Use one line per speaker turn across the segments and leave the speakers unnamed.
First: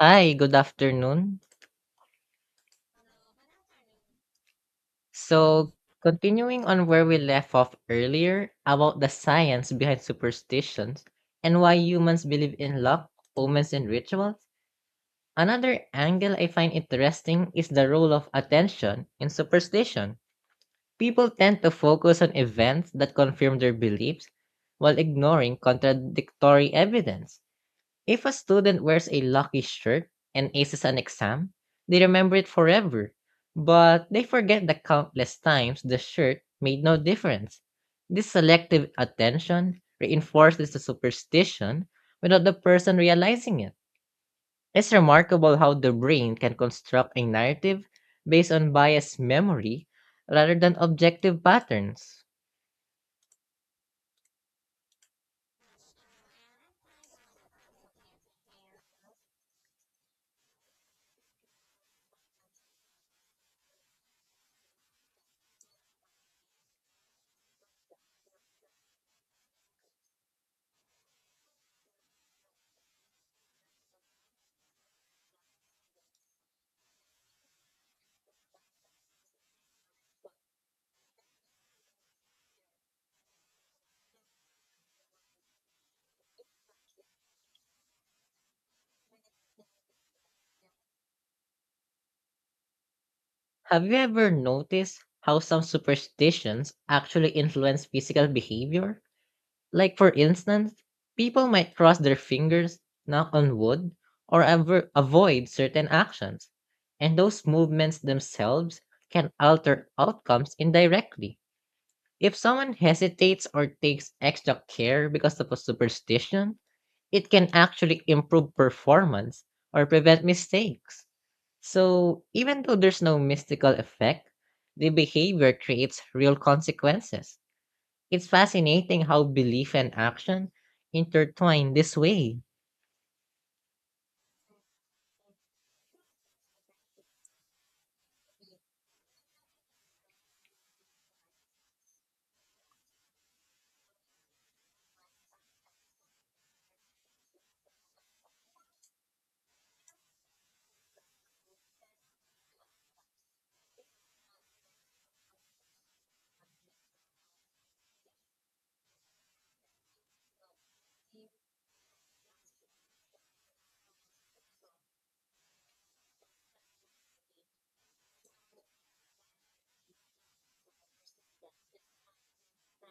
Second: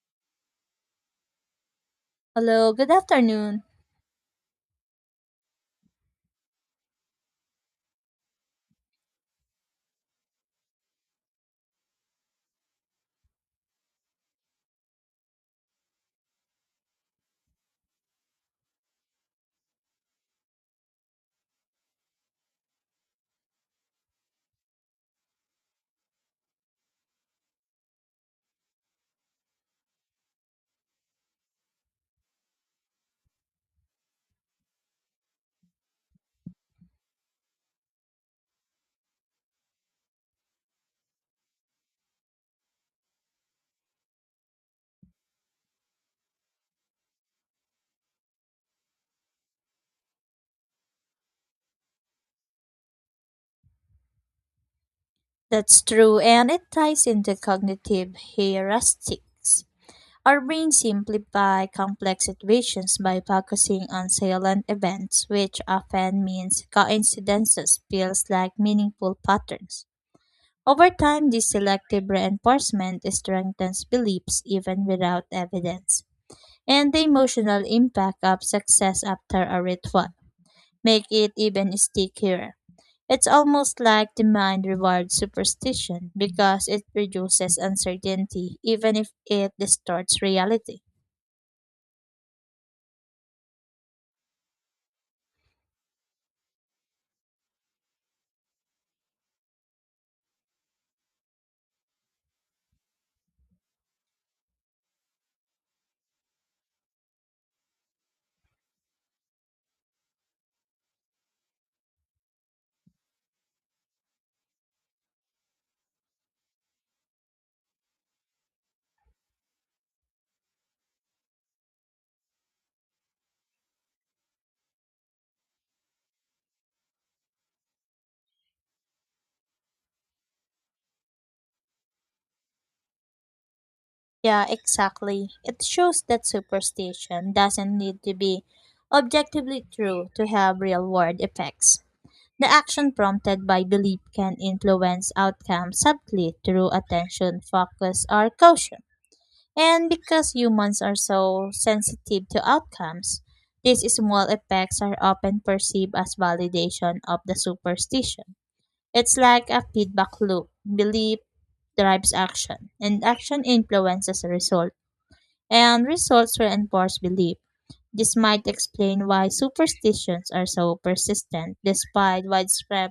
Hi, good afternoon.
Hello, good afternoon.
So, continuing on where we left off earlier about the science behind superstitions and why humans believe in luck, omens, and rituals, another angle I find interesting is the role of attention in superstition. People tend to focus on events that confirm their beliefs while ignoring contradictory evidence. If a student wears a lucky shirt and aces an exam, they remember it forever, but they forget the countless times the shirt made no difference. This selective attention reinforces the superstition without the person realizing it. It's remarkable how the brain can construct a narrative based on biased memory rather than objective patterns.
That's true, and it ties into cognitive heuristics. Our brains simplify complex situations by focusing on silent events, which often means coincidences feels like meaningful patterns. Over time, this selective reinforcement strengthens beliefs even without evidence, and the emotional impact of success after a ritual make it even stickier. It's almost like demand rewards superstition because it reduces uncertainty even if it distorts reality.
Have you ever noticed how some superstitions actually influence physical behavior? Like, for instance, people might cross their fingers, knock on wood, or avoid certain actions, and those movements themselves can alter outcomes indirectly. If someone hesitates or takes extra care because of a superstition, it can actually improve performance or prevent mistakes. So, even though there's no mystical effect, the behavior creates real consequences. It's fascinating how belief and action intertwine this way.
Yeah, exactly. It shows that superstition doesn't need to be objectively true to have real world effects. The action prompted by belief can influence outcomes subtly through attention, focus, or caution. And because humans are so sensitive to outcomes, these small effects are often perceived as validation of the superstition. It's like a feedback loop. Belief drives action, and action influences result, and results reinforce belief. This might explain why superstitions are so persistent despite widespread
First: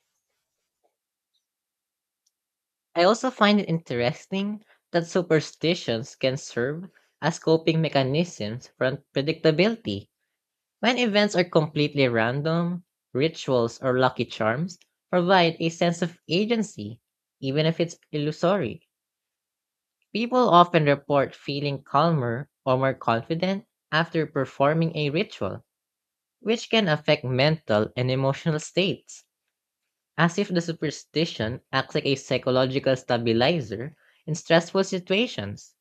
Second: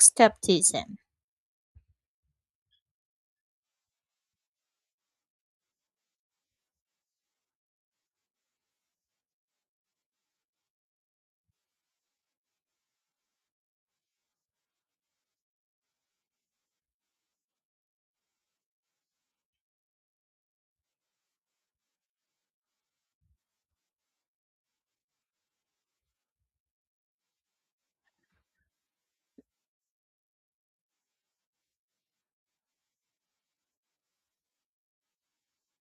skepticism.
I also find it interesting that superstitions can serve as coping mechanisms for predictability. When events are completely random, rituals or lucky charms provide a sense of agency, even if it's illusory. People often report feeling calmer or more confident after performing a ritual, which can affect mental and emotional states, as if the superstition acts like a psychological stabilizer in stressful situations.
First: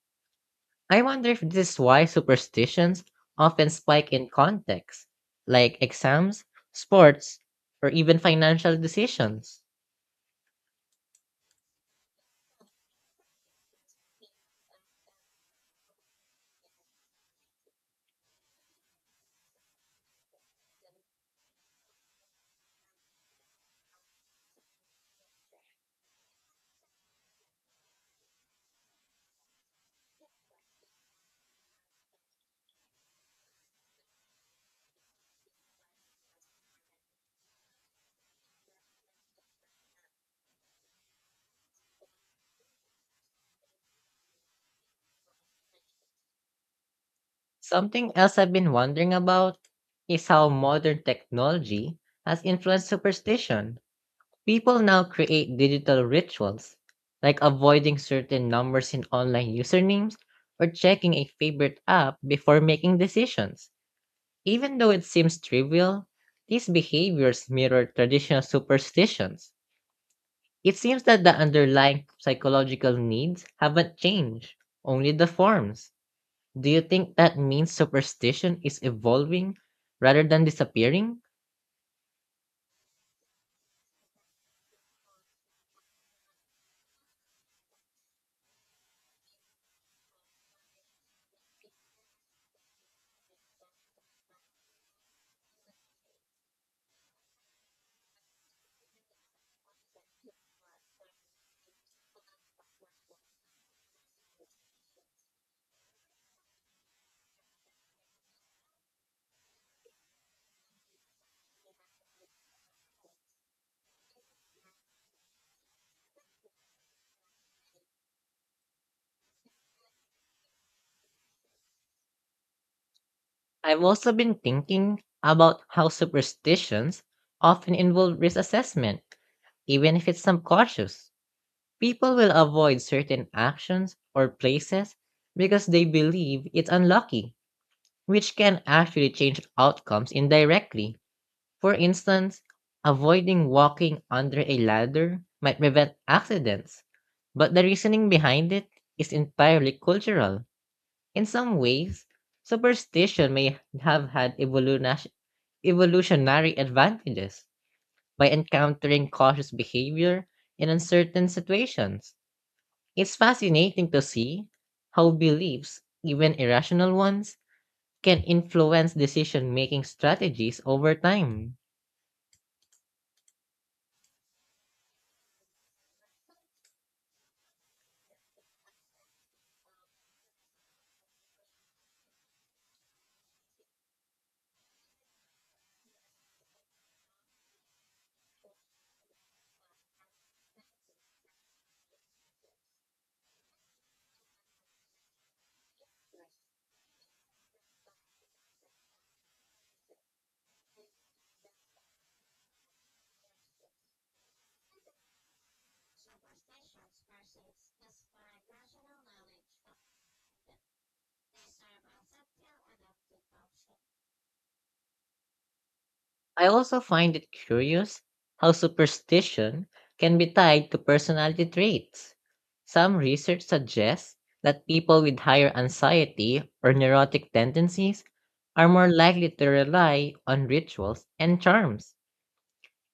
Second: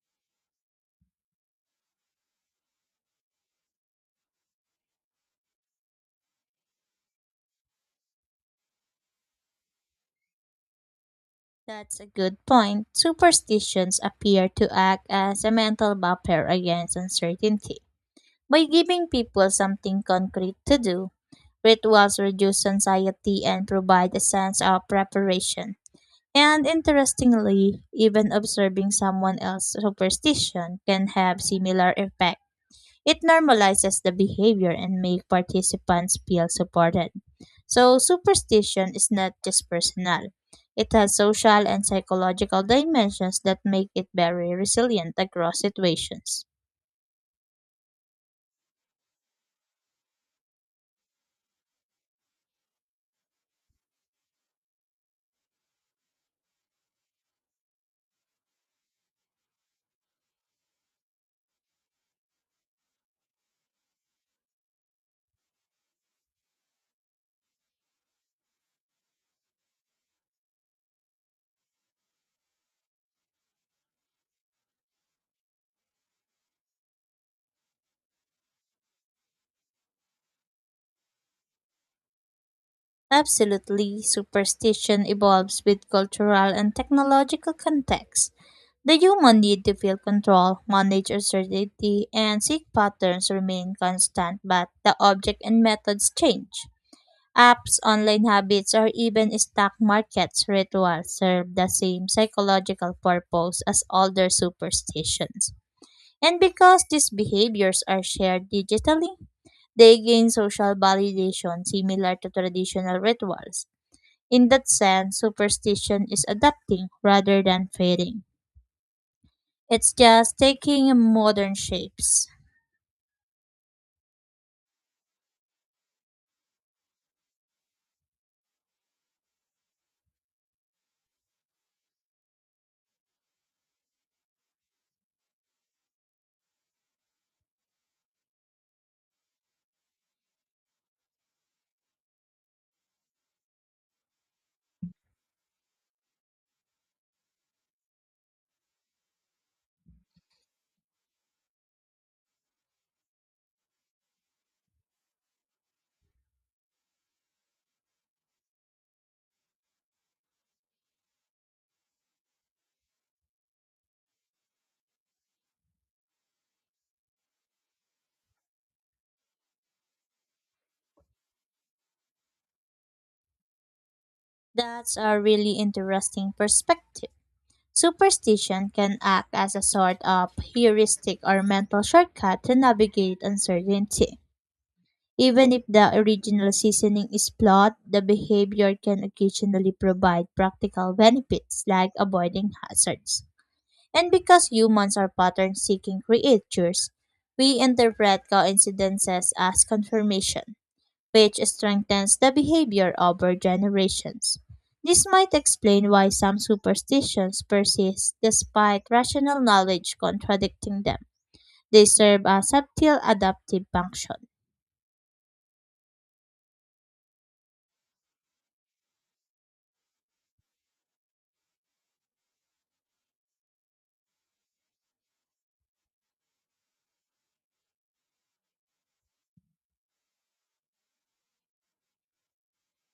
I wonder if this is why superstitions often spike in contexts like exams, sports, or even financial decisions.
That's a good point. Superstitions appear to act as a mental buffer against uncertainty. By giving people something concrete to do, rituals reduce anxiety and provide a sense of preparation. And interestingly, even observing someone else's superstition can have similar effects. It normalizes the behavior and make participants feel supported. So superstition is not just personal. It has social and psychological dimensions that make it very resilient across situations.
Something else I've been wondering about is how modern technology has influenced superstition. People now create digital rituals, like avoiding certain numbers in online usernames or checking a favorite app before making decisions. Even though it seems trivial, these behaviors mirror traditional superstitions. It seems that the underlying psychological needs haven't changed, only the forms. Do you think that means superstition is evolving rather than disappearing?
Absolutely, superstition evolves with cultural and technological context. The human need to feel control, manage uncertainty, and seek patterns remain constant, but the object and methods change. Apps, online habits, or even stock markets rituals serve the same psychological purpose as older superstitions. And because these behaviors are shared digitally, they gain social validation similar to traditional rituals. In that sense, superstition is adapting rather than fading. It's just taking modern shapes.
I've also been thinking about how superstitions often involve risk assessment, even if it's subconscious. People will avoid certain actions or places because they believe it's unlucky, which can actually change outcomes indirectly. For instance, avoiding walking under a ladder might prevent accidents, but the reasoning behind it is entirely cultural. In some ways, superstition may have had evolutionary advantages by encountering cautious behavior in uncertain situations. It's fascinating to see how beliefs, even irrational ones, can influence decision making strategies over time.
That's a really interesting perspective. Superstition can act as a sort of heuristic or mental shortcut to navigate uncertainty. Even if the original seasoning is flawed, the behavior can occasionally provide practical benefits like avoiding hazards. And because humans are pattern seeking creatures, we interpret coincidences as confirmation, which strengthens the behavior over generations. This might explain why some superstitions persist despite rational knowledge contradicting them. They serve a subtle adaptive function.
I also find it curious how superstition can be tied to personality traits. Some research suggests that people with higher anxiety or neurotic tendencies are more likely to rely on rituals and charms.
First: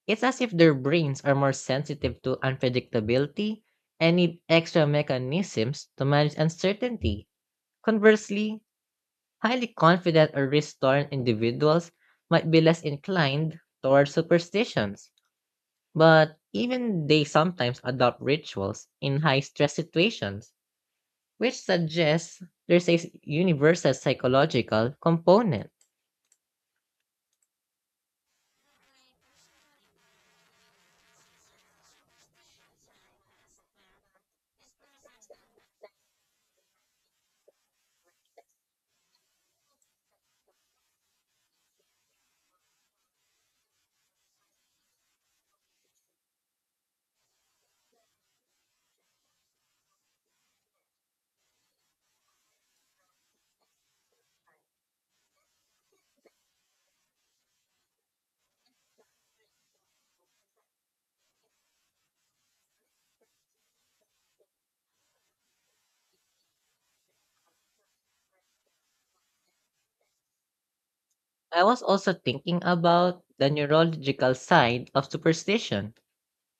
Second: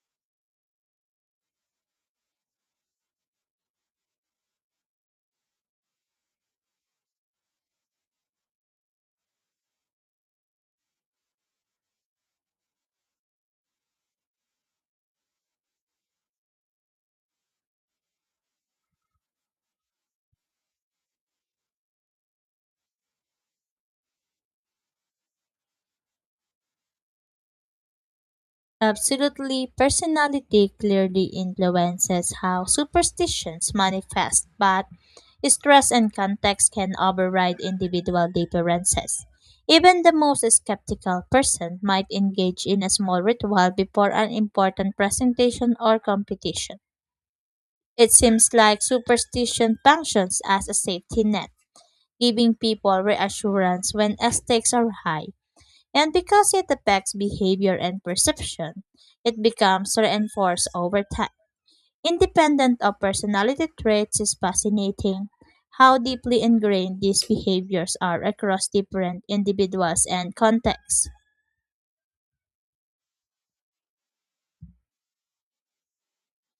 It's as if their brains are more sensitive to unpredictability and need extra mechanisms to manage uncertainty. Conversely, highly confident or risk-torn individuals might be less inclined toward superstitions, but even they sometimes adopt rituals in high-stress situations, which suggests there's a universal psychological component.
Absolutely, personality clearly influences how superstitions manifest, but stress and context can override individual differences. Even the most skeptical person might engage in a small ritual before an important presentation or competition. It seems like superstition functions as a safety net, giving people reassurance when stakes are high. And because it affects behavior and perception, it becomes reinforced over time. Independent of personality traits, is fascinating how deeply ingrained these behaviors are across different individuals and contexts.
I was also thinking about the neurological side of superstition.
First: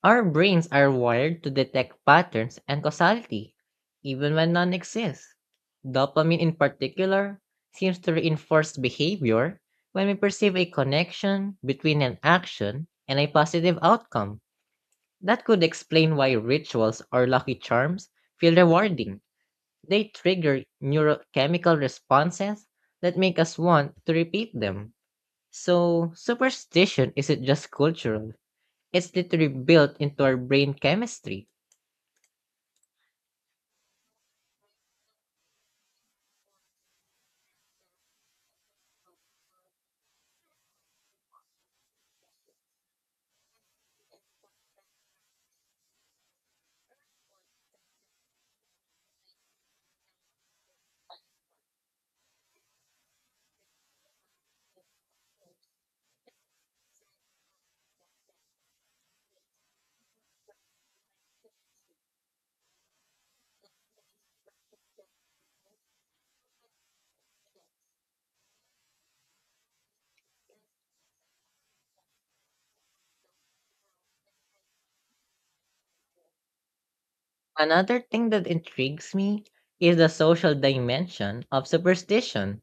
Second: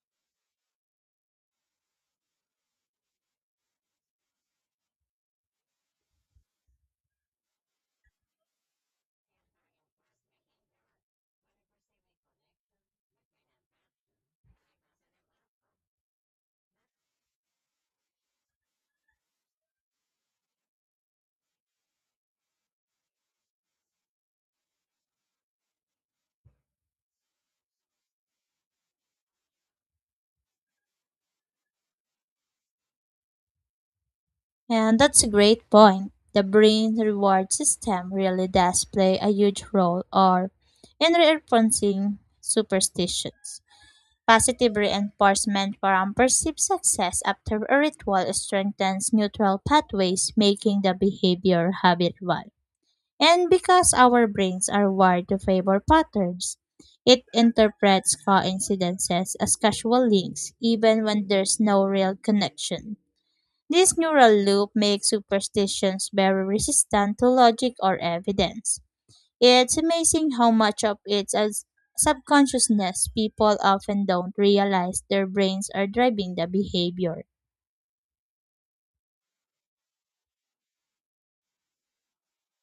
Our brains are wired to detect patterns and causality, even when none exist. Dopamine, in particular, seems to reinforce behavior when we perceive a connection between an action and a positive outcome. That could explain why rituals or lucky charms feel rewarding. They trigger neurochemical responses that make us want to repeat them. So, superstition isn't just cultural, it's literally built into our brain chemistry.
And that's a great point. The brain reward system really does play a huge role or in reinforcing superstitions. Positive reinforcement from perceived success after a ritual strengthens neutral pathways, making the behavior habitual. And because our brains are wired to favor patterns, it interprets coincidences as casual links, even when there's no real connection. This neural loop makes superstitions very resistant to logic or evidence. It's amazing how much of it's as subconsciousness people often don't realize their brains are driving the behavior.
Another thing that intrigues me is the social dimension of superstition.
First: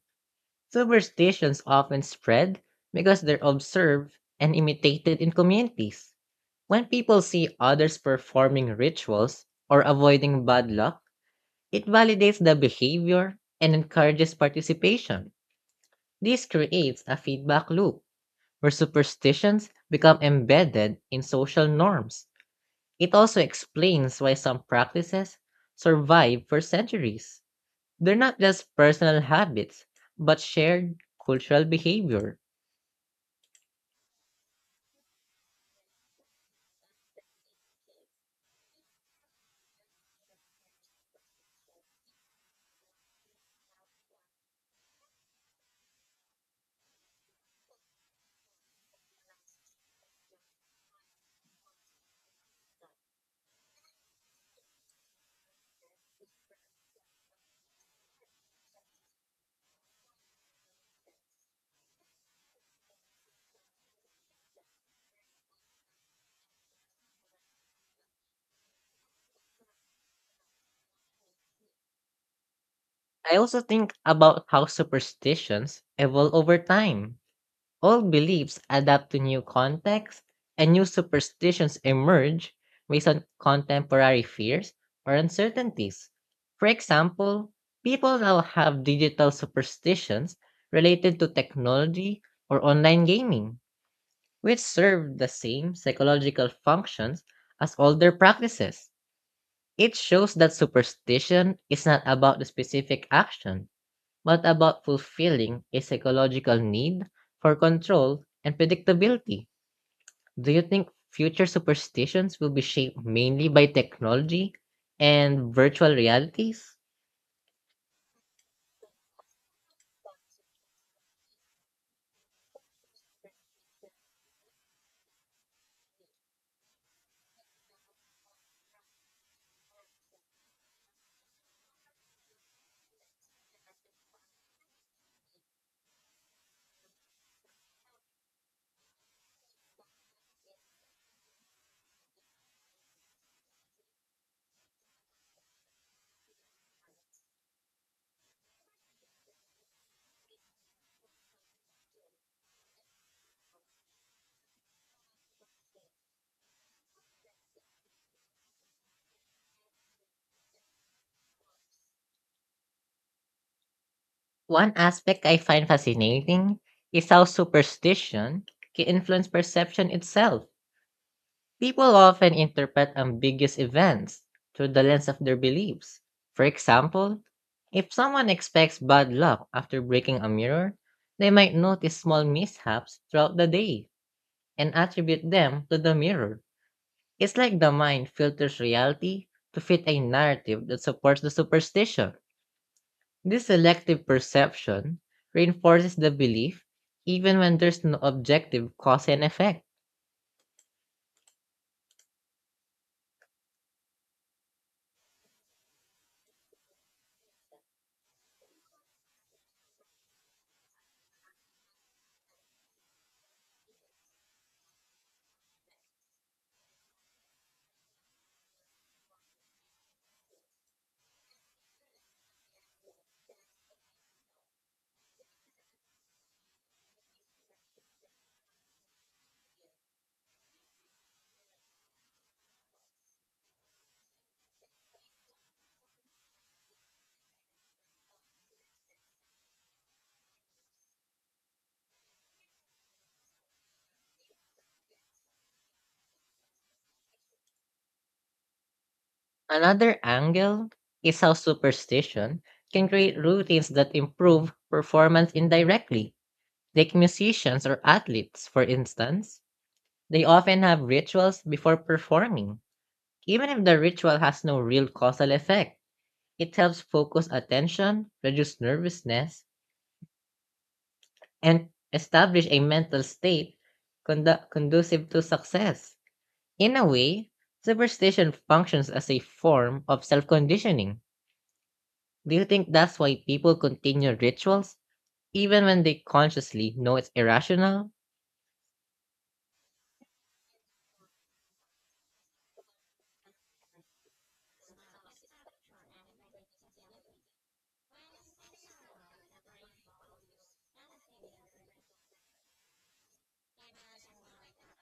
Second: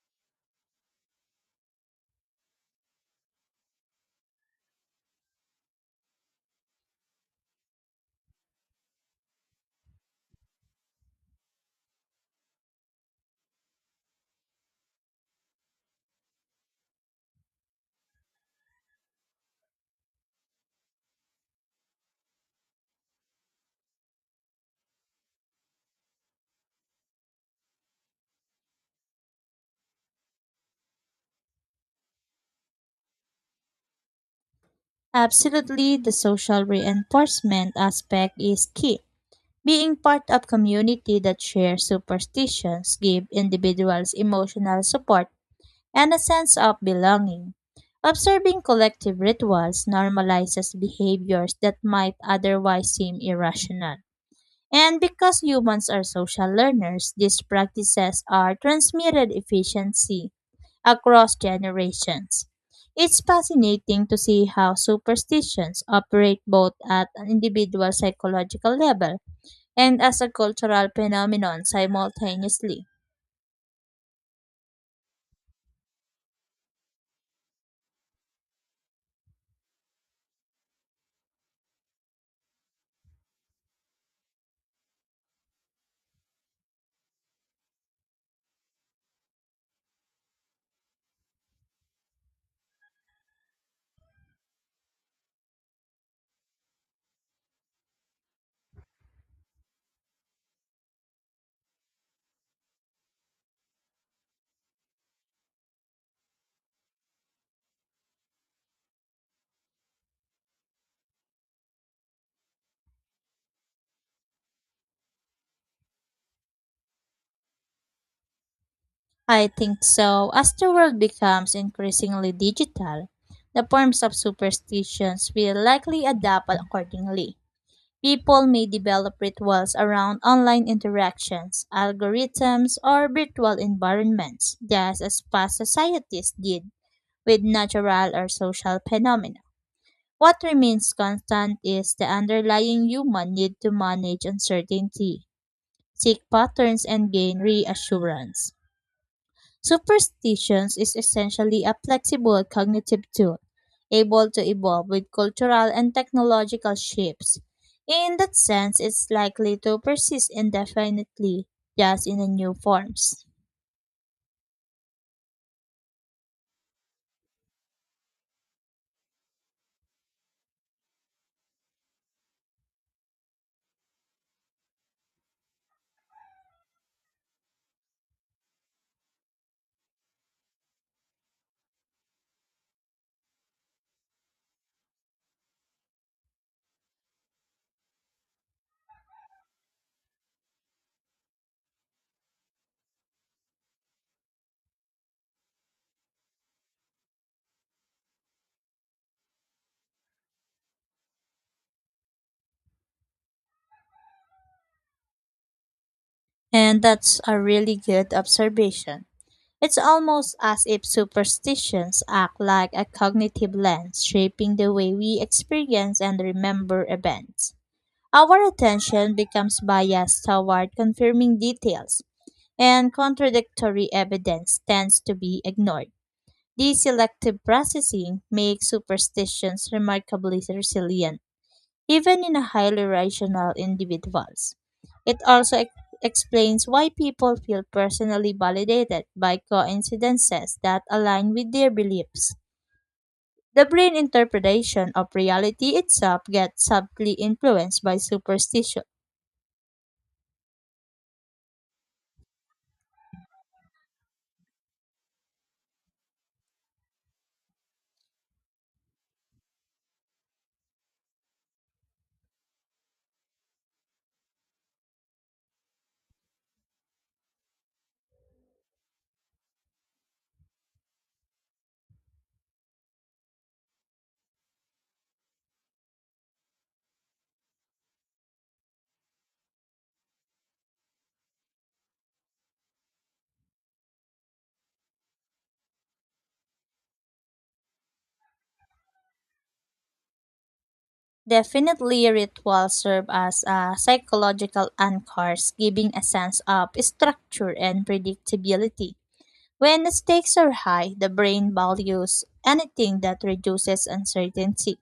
Superstitions often spread because they're observed and imitated in communities. When people see others performing rituals or avoiding bad luck, it validates the behavior and encourages participation. This creates a feedback loop where superstitions become embedded in social norms. It also explains why some practices survive for centuries. They're not just personal habits, but shared cultural behavior.
Absolutely, the social reinforcement aspect is key. Being part of community that share superstitions give individuals emotional support and a sense of belonging. Observing collective rituals normalizes behaviors that might otherwise seem irrational. And because humans are social learners, these practices are transmitted efficiency across generations. It's fascinating to see how superstitions operate both at an individual psychological level and as a cultural phenomenon simultaneously.
I also think about how superstitions evolve over time. Old beliefs adapt to new contexts, and new superstitions emerge based on contemporary fears or uncertainties. For example, people now have digital superstitions related to technology or online gaming, which serve the same psychological functions as older practices. It shows that superstition is not about the specific action, but about fulfilling a psychological need for control and predictability. Do you think future superstitions will be shaped mainly by technology and virtual realities?
I think so. As the world becomes increasingly digital, the forms of superstitions will likely adapt accordingly. People may develop rituals around online interactions, algorithms, or virtual environments, just as past societies did with natural or social phenomena. What remains constant is the underlying human need to manage uncertainty, seek patterns, and gain reassurance. Superstitions is essentially a flexible cognitive tool, able to evolve with cultural and technological shifts. In that sense, it's likely to persist indefinitely, just in a new forms.
One aspect I find fascinating is how superstition can influence perception itself. People often interpret ambiguous events through the lens of their beliefs. For example, if someone expects bad luck after breaking a mirror, they might notice small mishaps throughout the day and attribute them to the mirror. It's like the mind filters reality to fit a narrative that supports the superstition. This selective perception reinforces the belief even when there's no objective cause and effect.
And that's a really good observation. It's almost as if superstitions act like a cognitive lens, shaping the way we experience and remember events. Our attention becomes biased toward confirming details, and contradictory evidence tends to be ignored. This selective processing makes superstitions remarkably resilient, even in a highly rational individuals. It also explains why people feel personally validated by coincidences that align with their beliefs. The brain interpretation of reality itself gets subtly influenced by superstition.
Another angle is how superstition can create routines that improve performance indirectly. Like musicians or athletes, for instance, they often have rituals before performing. Even if the ritual has no real causal effect, it helps focus attention, reduce nervousness, and establish a mental state conducive to success. In a way, superstition functions as a form of self conditioning. Do you think that's why people continue rituals, even when they consciously know it's irrational?
Definitely, rituals serve as a psychological anchors, giving a sense of structure and predictability. When stakes are high, the brain values anything that reduces uncertainty,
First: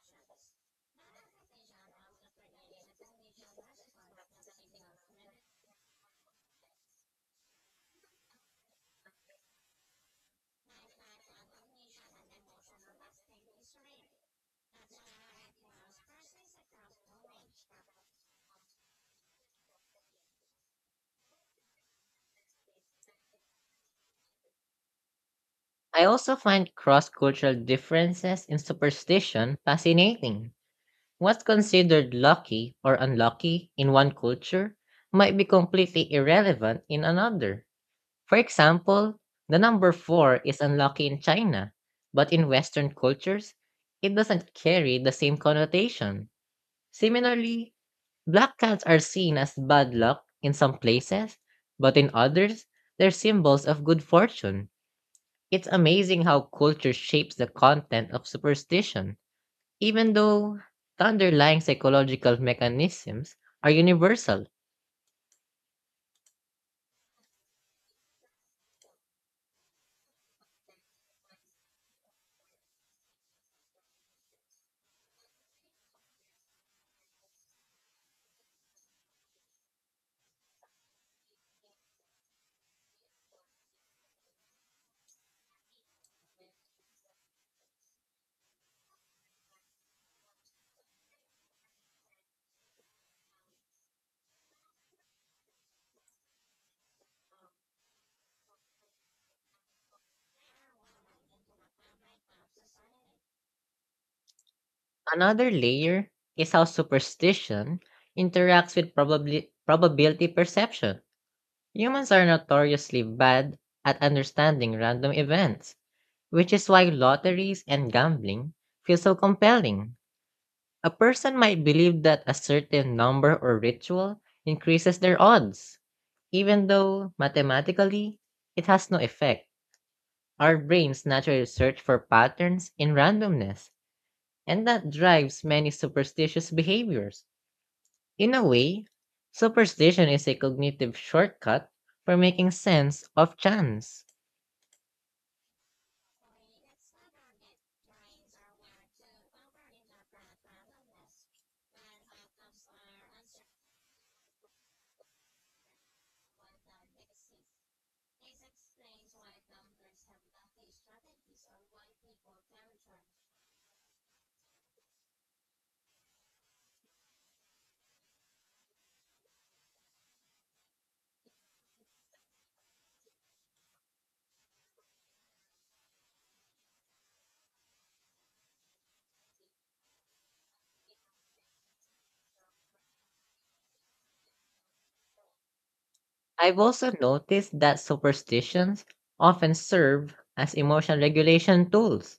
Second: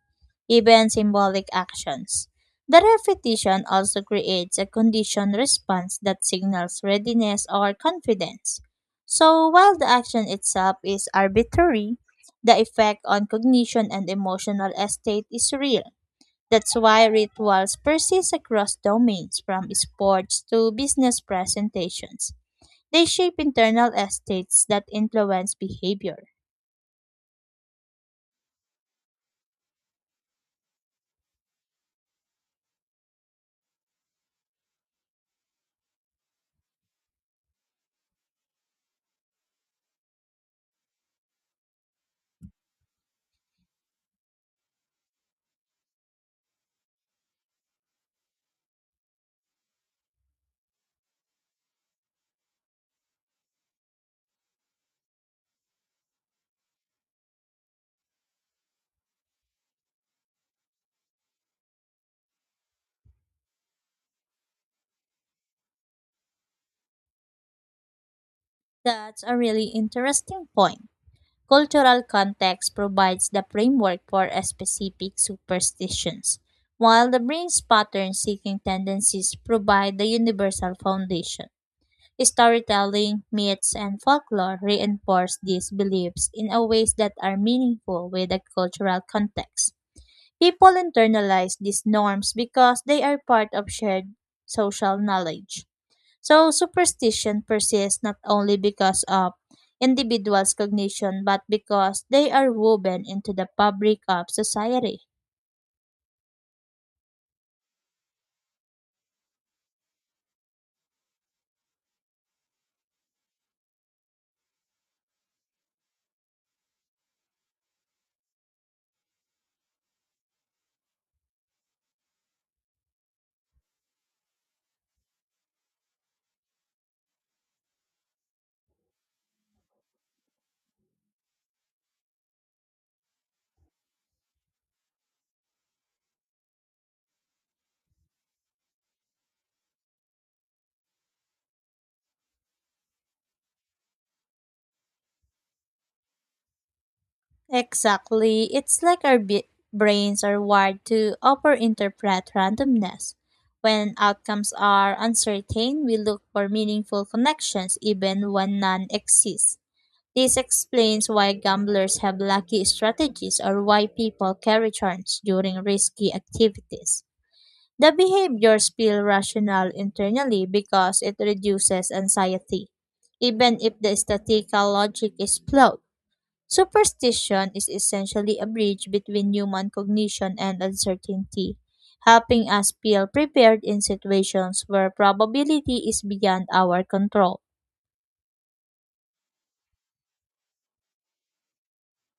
even symbolic actions. The repetition also creates a conditioned response that signals readiness or confidence. So, while the action itself is arbitrary, the effect on cognition and emotional state is real. That's why rituals persist across domains, from sports to business presentations. They shape internal estates that influence
I
behavior.
also find cross cultural differences in superstition fascinating. What's considered lucky or unlucky in one culture might be completely irrelevant in another. For example, the number four is unlucky in China, but in Western cultures, it doesn't carry the same connotation. Similarly, black cats are seen as bad luck in some places, but in others, they're symbols of good fortune. It's amazing how culture shapes the content of superstition, even though the underlying psychological mechanisms are universal.
That's a really interesting point. Cultural context provides the framework for specific superstitions, while the brain's pattern seeking tendencies provide the universal foundation. Storytelling, myths, and folklore reinforce these beliefs in a ways that are meaningful with the cultural context. People internalize these norms because they are part of shared social knowledge. So superstition persists not only because of individuals' cognition but because they are woven into the fabric of society.
Another layer is how superstition interacts with probability perception. Humans are notoriously bad at understanding random events, which is why lotteries and gambling feel so compelling. A person might believe that a certain number or ritual increases their odds, even though mathematically it has no effect. Our brains naturally search for patterns in randomness, and that drives many superstitious behaviors. In a way, superstition is a cognitive shortcut for making sense of chance.
Exactly. It's like our brains are wired to overinterpret randomness. When outcomes are uncertain, we look for meaningful connections even when none exist. This explains why gamblers have lucky strategies or why people carry turns during risky activities. The behaviors feel rational internally because it reduces anxiety, even if the statistical logic is flawed. Superstition is essentially a bridge between human cognition and uncertainty, helping us feel prepared in situations where probability is beyond
I've
our
also
control.
noticed that superstitions often serve as emotional regulation tools.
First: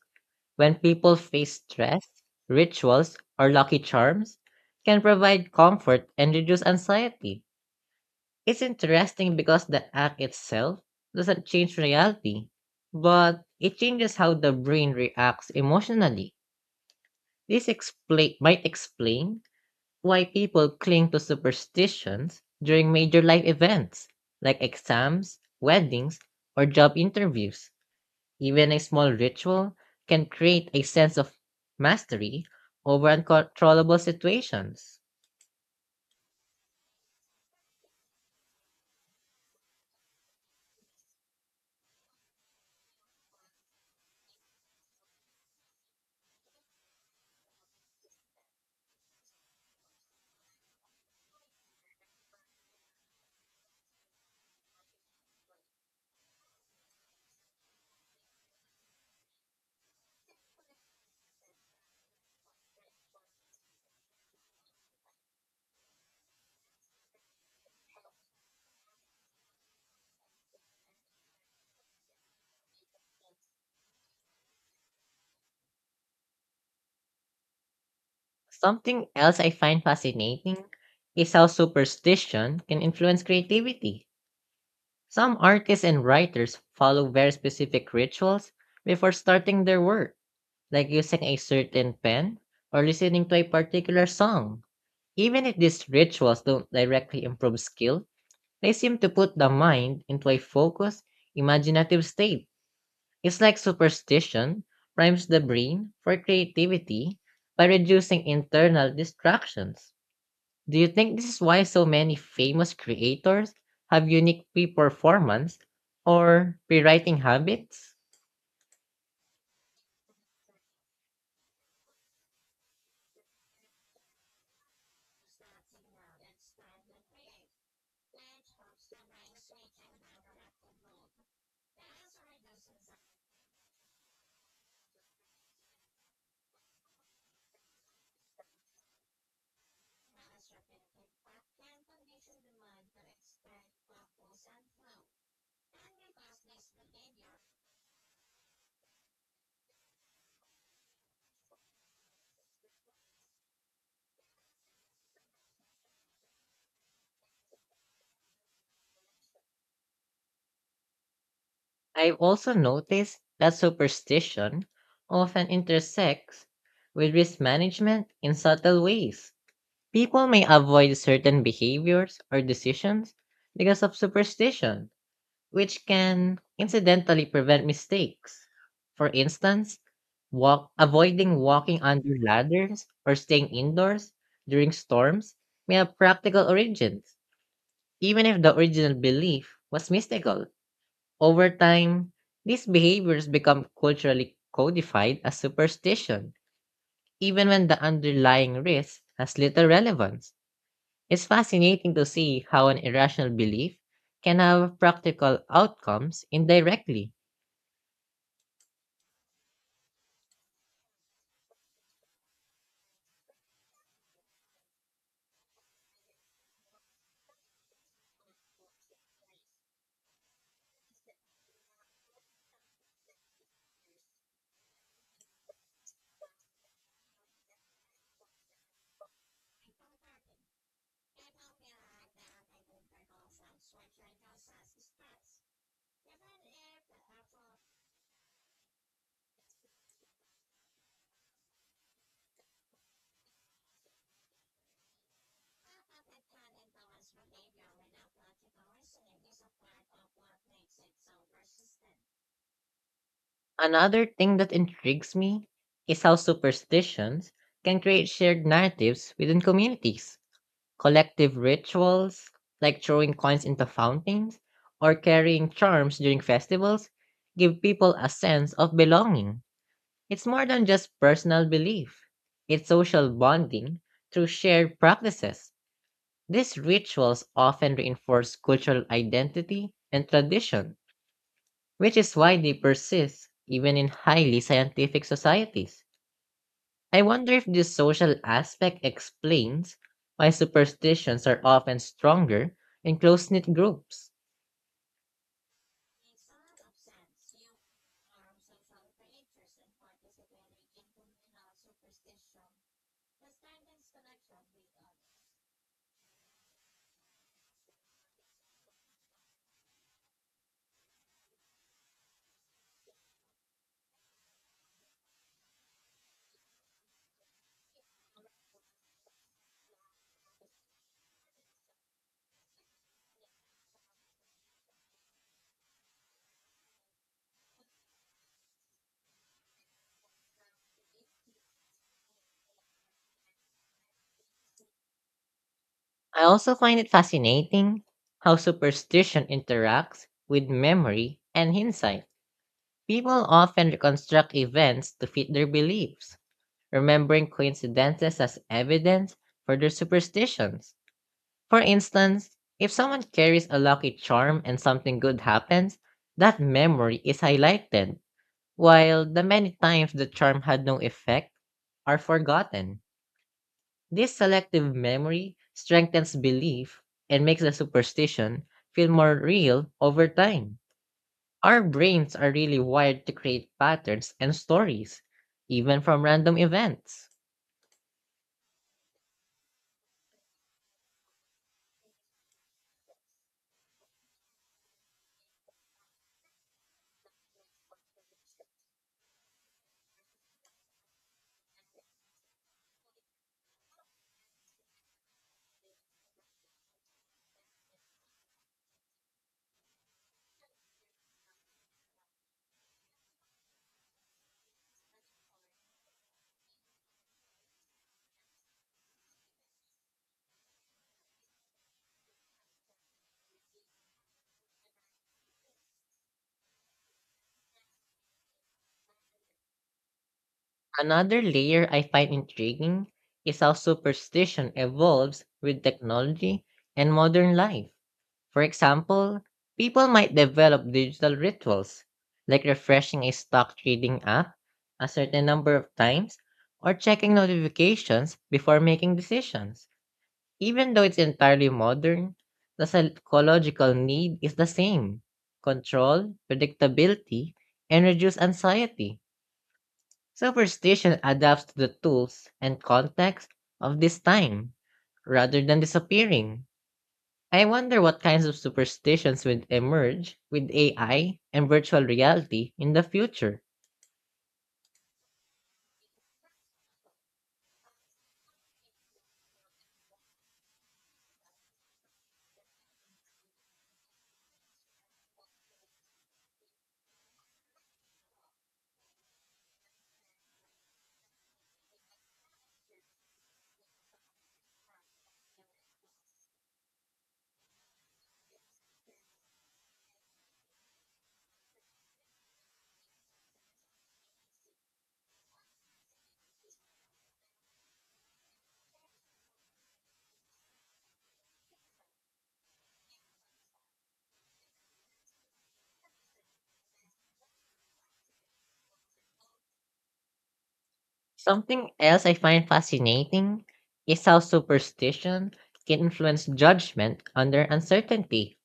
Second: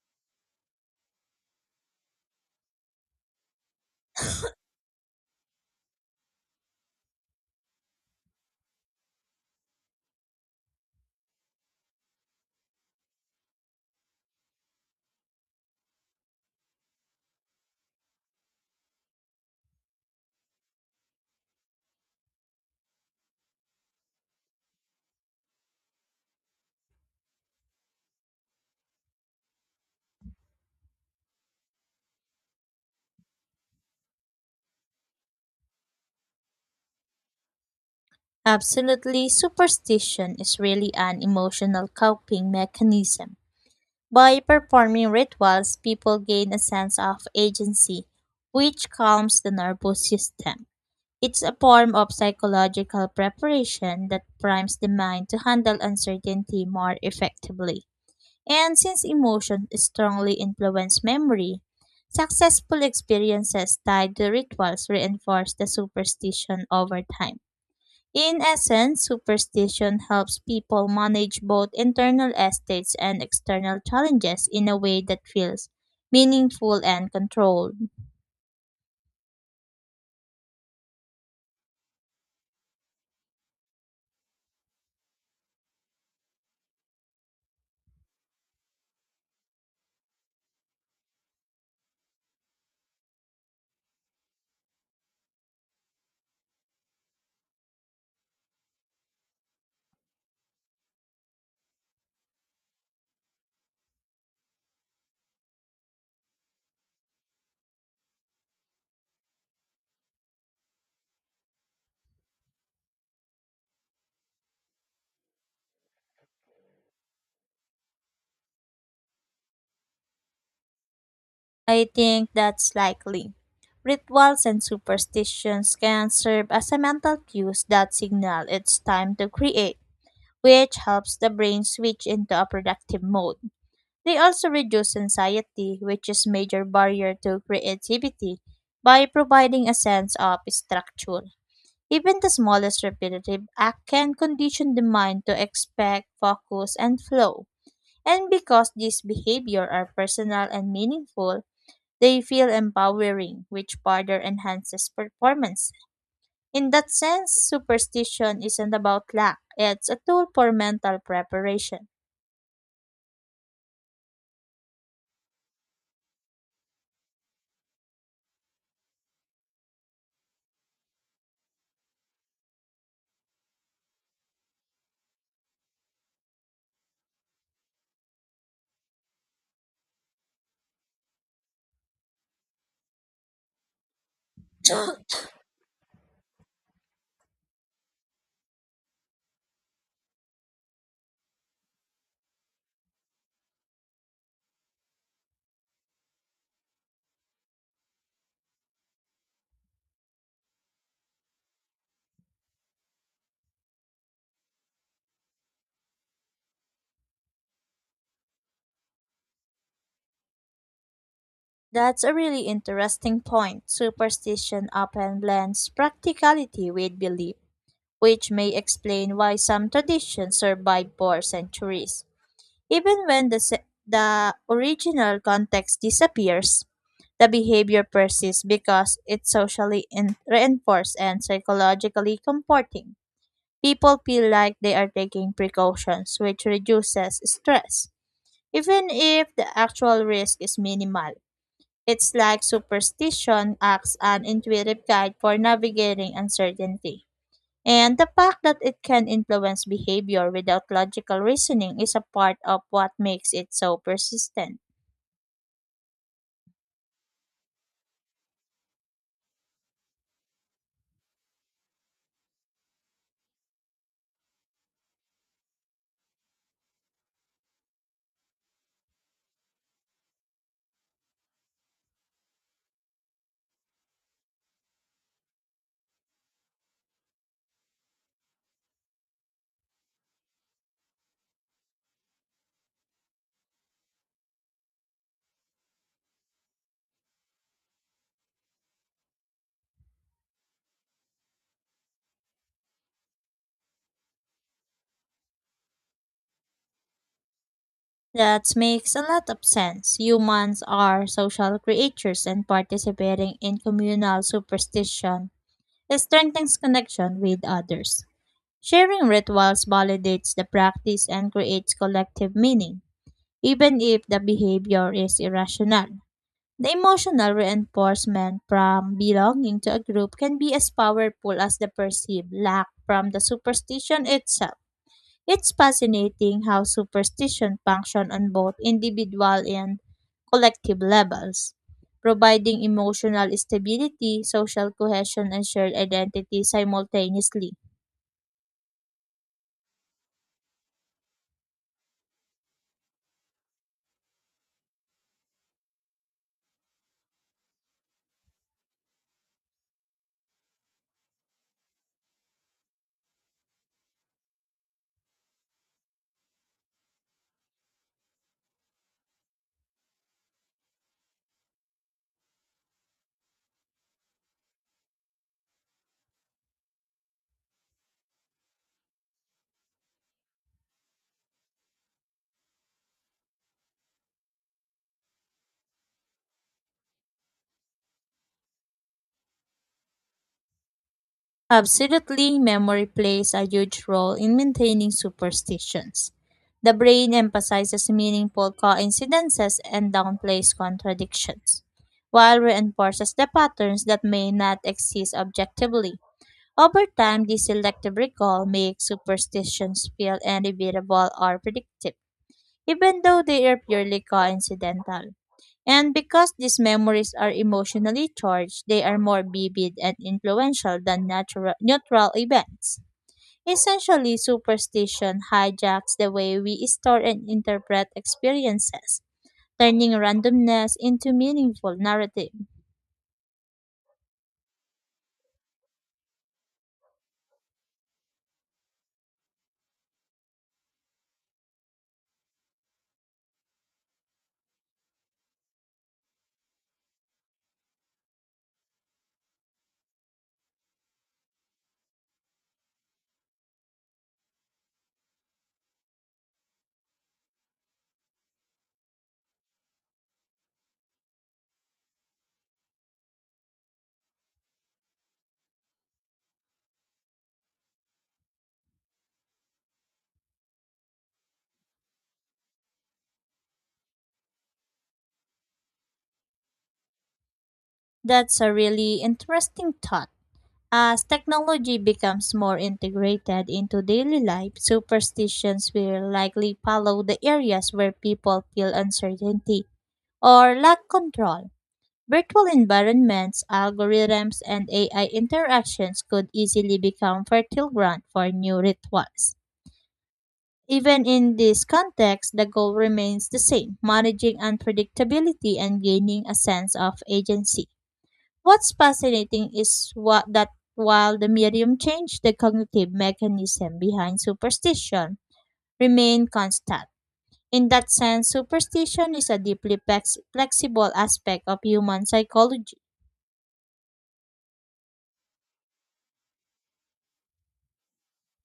When people face stress, rituals, or lucky charms can provide comfort and reduce anxiety. It's interesting because the act itself doesn't change reality, but it changes how the brain reacts emotionally. This might explain why people cling to superstitions during major life events like exams, weddings, or job interviews. Even a small ritual can create a sense of mastery over uncontrollable situations.
Absolutely, superstition is really an emotional coping mechanism. By performing rituals, people gain a sense of agency, which calms the nervous system. It's a form of psychological preparation that primes the mind to handle uncertainty more effectively. And since emotions strongly influence memory, successful experiences tied to rituals reinforce the superstition over time. In essence, superstition helps people manage both internal estates and external challenges in a way that feels meaningful and controlled.
Something else I find fascinating is how superstition can influence creativity. Some artists and writers follow very specific rituals before starting their work, like using a certain pen or listening to a particular song. Even if these rituals don't directly improve skill, they seem to put the mind into a focused, imaginative state. It's like superstition primes the brain for creativity by reducing internal distractions. Do you think this is why so many famous creators have unique pre performance or pre writing habits?
I think that's likely. Rituals and superstitions can serve as a mental cues that signal it's time to create, which helps the brain switch into a productive mode. They also reduce anxiety, which is major barrier to creativity, by providing a sense of structure. Even the smallest repetitive act can condition the mind to expect focus and flow. And because these behavior are personal and meaningful, they feel empowering, which further enhances performance. In that sense, superstition isn't about luck, it's a tool for mental preparation.
I've also noticed that superstition often intersects with risk management in subtle ways. People may avoid certain behaviors or decisions because of superstition, which can incidentally prevent mistakes. For instance, avoiding walking under ladders or staying indoors during storms may have practical origins, even if the original belief was mystical. Over time, these behaviors become culturally codified as superstition, even when the underlying risk has little relevance. It's fascinating to see how an irrational belief can have practical outcomes indirectly.
That's a really interesting point. Superstition often blends practicality with belief, which may explain why some traditions survive for centuries. Even when the original context disappears, the behavior persists because it's socially reinforced and psychologically comforting. People feel like they are taking precautions, which reduces stress, even if the actual risk is minimal. It's like superstition acts an intuitive guide for navigating uncertainty. And the fact that it can influence behavior without logical reasoning is a part of what makes it so
Another thing that
persistent.
intrigues me is how superstitions can create shared narratives within communities. Collective rituals, like throwing coins into fountains or carrying charms during festivals, give people a sense of belonging. It's more than just personal belief, it's social bonding through shared practices. These rituals often reinforce cultural identity and tradition, which is why they persist even in highly scientific societies. I wonder if this social aspect explains why superstitions are often stronger in close knit groups.
That makes a lot of sense. Humans are social creatures and participating in communal superstition strengthens connection with others. Sharing rituals validates the practice and creates collective meaning, even if the behavior is irrational. The emotional reinforcement from belonging to a group can be as powerful as the perceived lack from the superstition itself. It's fascinating how superstition function on both individual and collective levels, providing emotional stability, social cohesion, and shared
I
identity
also find it
simultaneously.
fascinating how superstition interacts with memory and hindsight. People often reconstruct events to fit their beliefs, remembering coincidences as evidence for their superstitions. For instance, if someone carries a lucky charm and something good happens, that memory is highlighted while the many times the charm had no effect are forgotten. This selective memory strengthens belief and makes the superstition feel more real over time. Our brains are really wired to create patterns and stories, even from random events.
Absolutely, memory plays a huge role in maintaining superstitions. The brain emphasizes meaningful coincidences and downplays contradictions, while reinforces the patterns that may not exist objectively. Over time, this selective recall makes superstitions feel inevitable or predictive, even though they are purely coincidental. And because these memories are emotionally charged, they are more vivid and influential than natural, neutral events. Essentially, superstition hijacks the way we store and interpret experiences, turning randomness into
Another layer
meaningful
I find
narrative.
intriguing is how superstition evolves with technology and modern life. For example, people might develop digital rituals, like refreshing a stock trading app a certain number of times or checking notifications before making decisions. Even though it's entirely modern, the psychological need is the same: control, predictability, and reduced anxiety. Superstition adapts to the tools and context of this time rather than disappearing. I wonder what kinds of superstitions would emerge with AI and virtual reality in the future.
That's a really interesting thought. As technology becomes more integrated into daily life, superstitions will likely follow the areas where people feel uncertainty or lack control. Virtual environments, algorithms, and AI interactions could easily become fertile ground for new rituals. Even in this context, the goal remains the same managing unpredictability and gaining a sense of agency. What's fascinating is that while the medium changed, the cognitive mechanism behind superstition remained constant. In that sense, superstition is a deeply flexible aspect of
Something
human
else I find
psychology.
fascinating is how superstition can influence judgment under uncertainty.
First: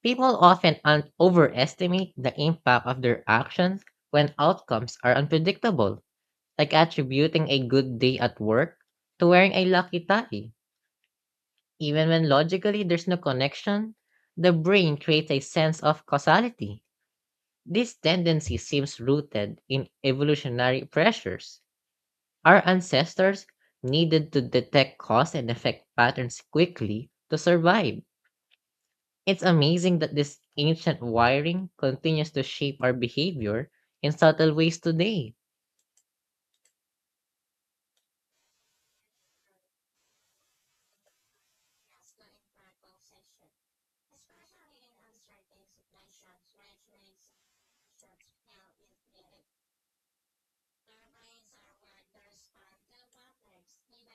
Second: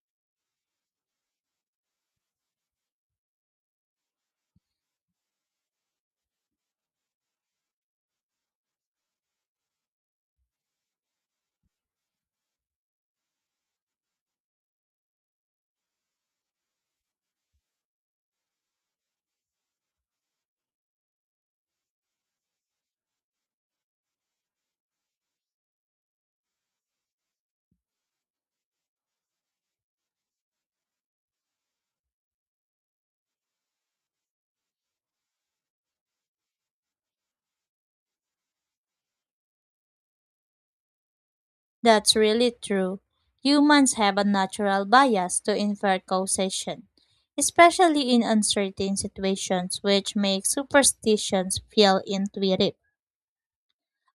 People often overestimate the impact of their actions when outcomes are unpredictable, like attributing a good day at work to wearing a lucky tie. Even when logically there's no connection, the brain creates a sense of causality. This tendency seems rooted in evolutionary pressures. Our ancestors needed to detect cause and effect patterns quickly to survive. It's amazing that this ancient wiring continues to shape our behavior in subtle ways today.
That's really true. Humans have a natural bias to infer causation, especially in uncertain situations, which makes superstitions feel intuitive.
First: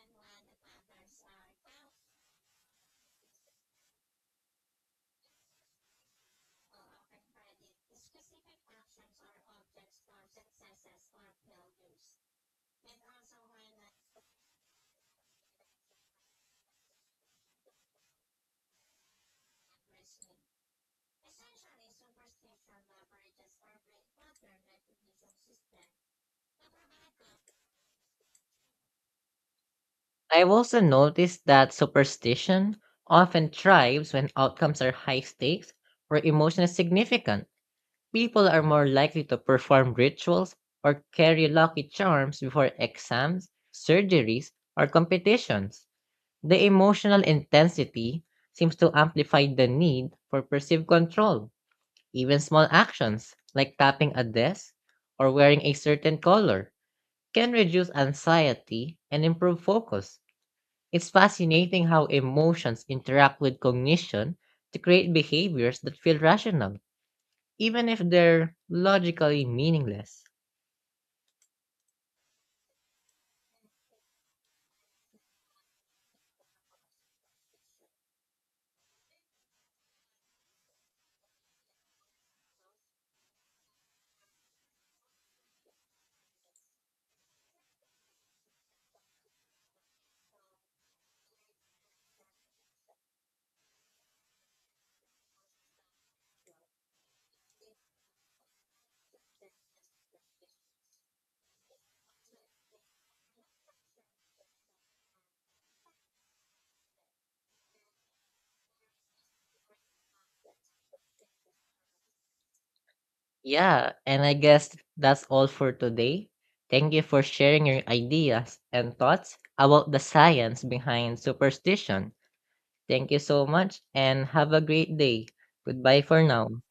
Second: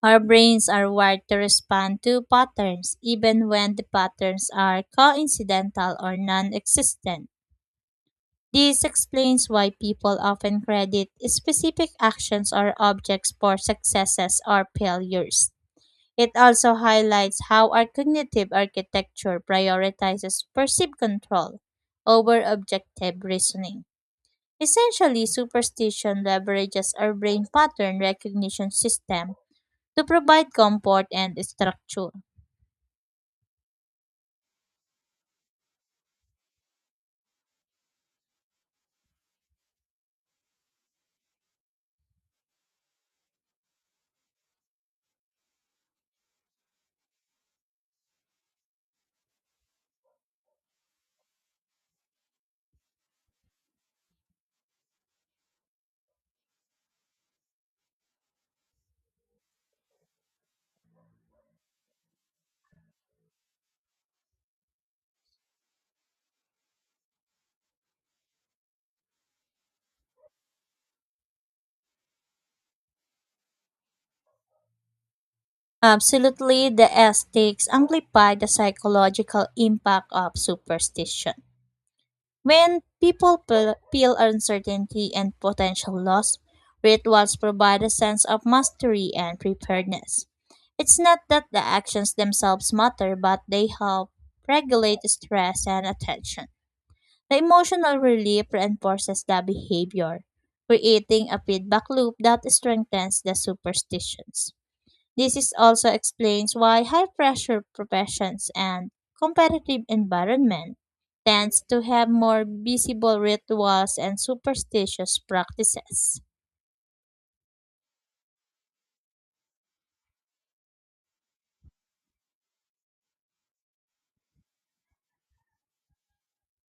Our brains are wired to respond to patterns, even when the patterns are coincidental or non existent. This explains why people often credit specific actions or objects for successes or failures. It also highlights how our cognitive architecture prioritizes perceived control over objective reasoning. Essentially, superstition leverages our brain pattern recognition system to
I've
provide
also
comfort and
noticed that
structure.
superstition often thrives when outcomes are high stakes or emotion is significant. People are more likely to perform rituals or carry lucky charms before exams, surgeries, or competitions. The emotional intensity seems to amplify the need for perceived control. Even small actions, like tapping a desk or wearing a certain color, can reduce anxiety and improve focus. It's fascinating how emotions interact with cognition to create behaviors that feel rational, even if they're logically meaningless.
Absolutely, the aesthetics amplify the psychological impact of superstition. When people feel uncertainty and potential loss, rituals provide a sense of mastery and preparedness. It's not that the actions themselves matter, but they help regulate stress and attention. The emotional relief reinforces the behavior, creating a feedback loop that strengthens the superstitions. This is also explains why high-pressure professions and competitive environment tends to have more visible
Yeah,
rituals and
and I guess
superstitious
that's all for
practices.
today. Thank you for sharing your ideas and thoughts about the science behind superstition. Thank you so much and have a great day. Goodbye for now.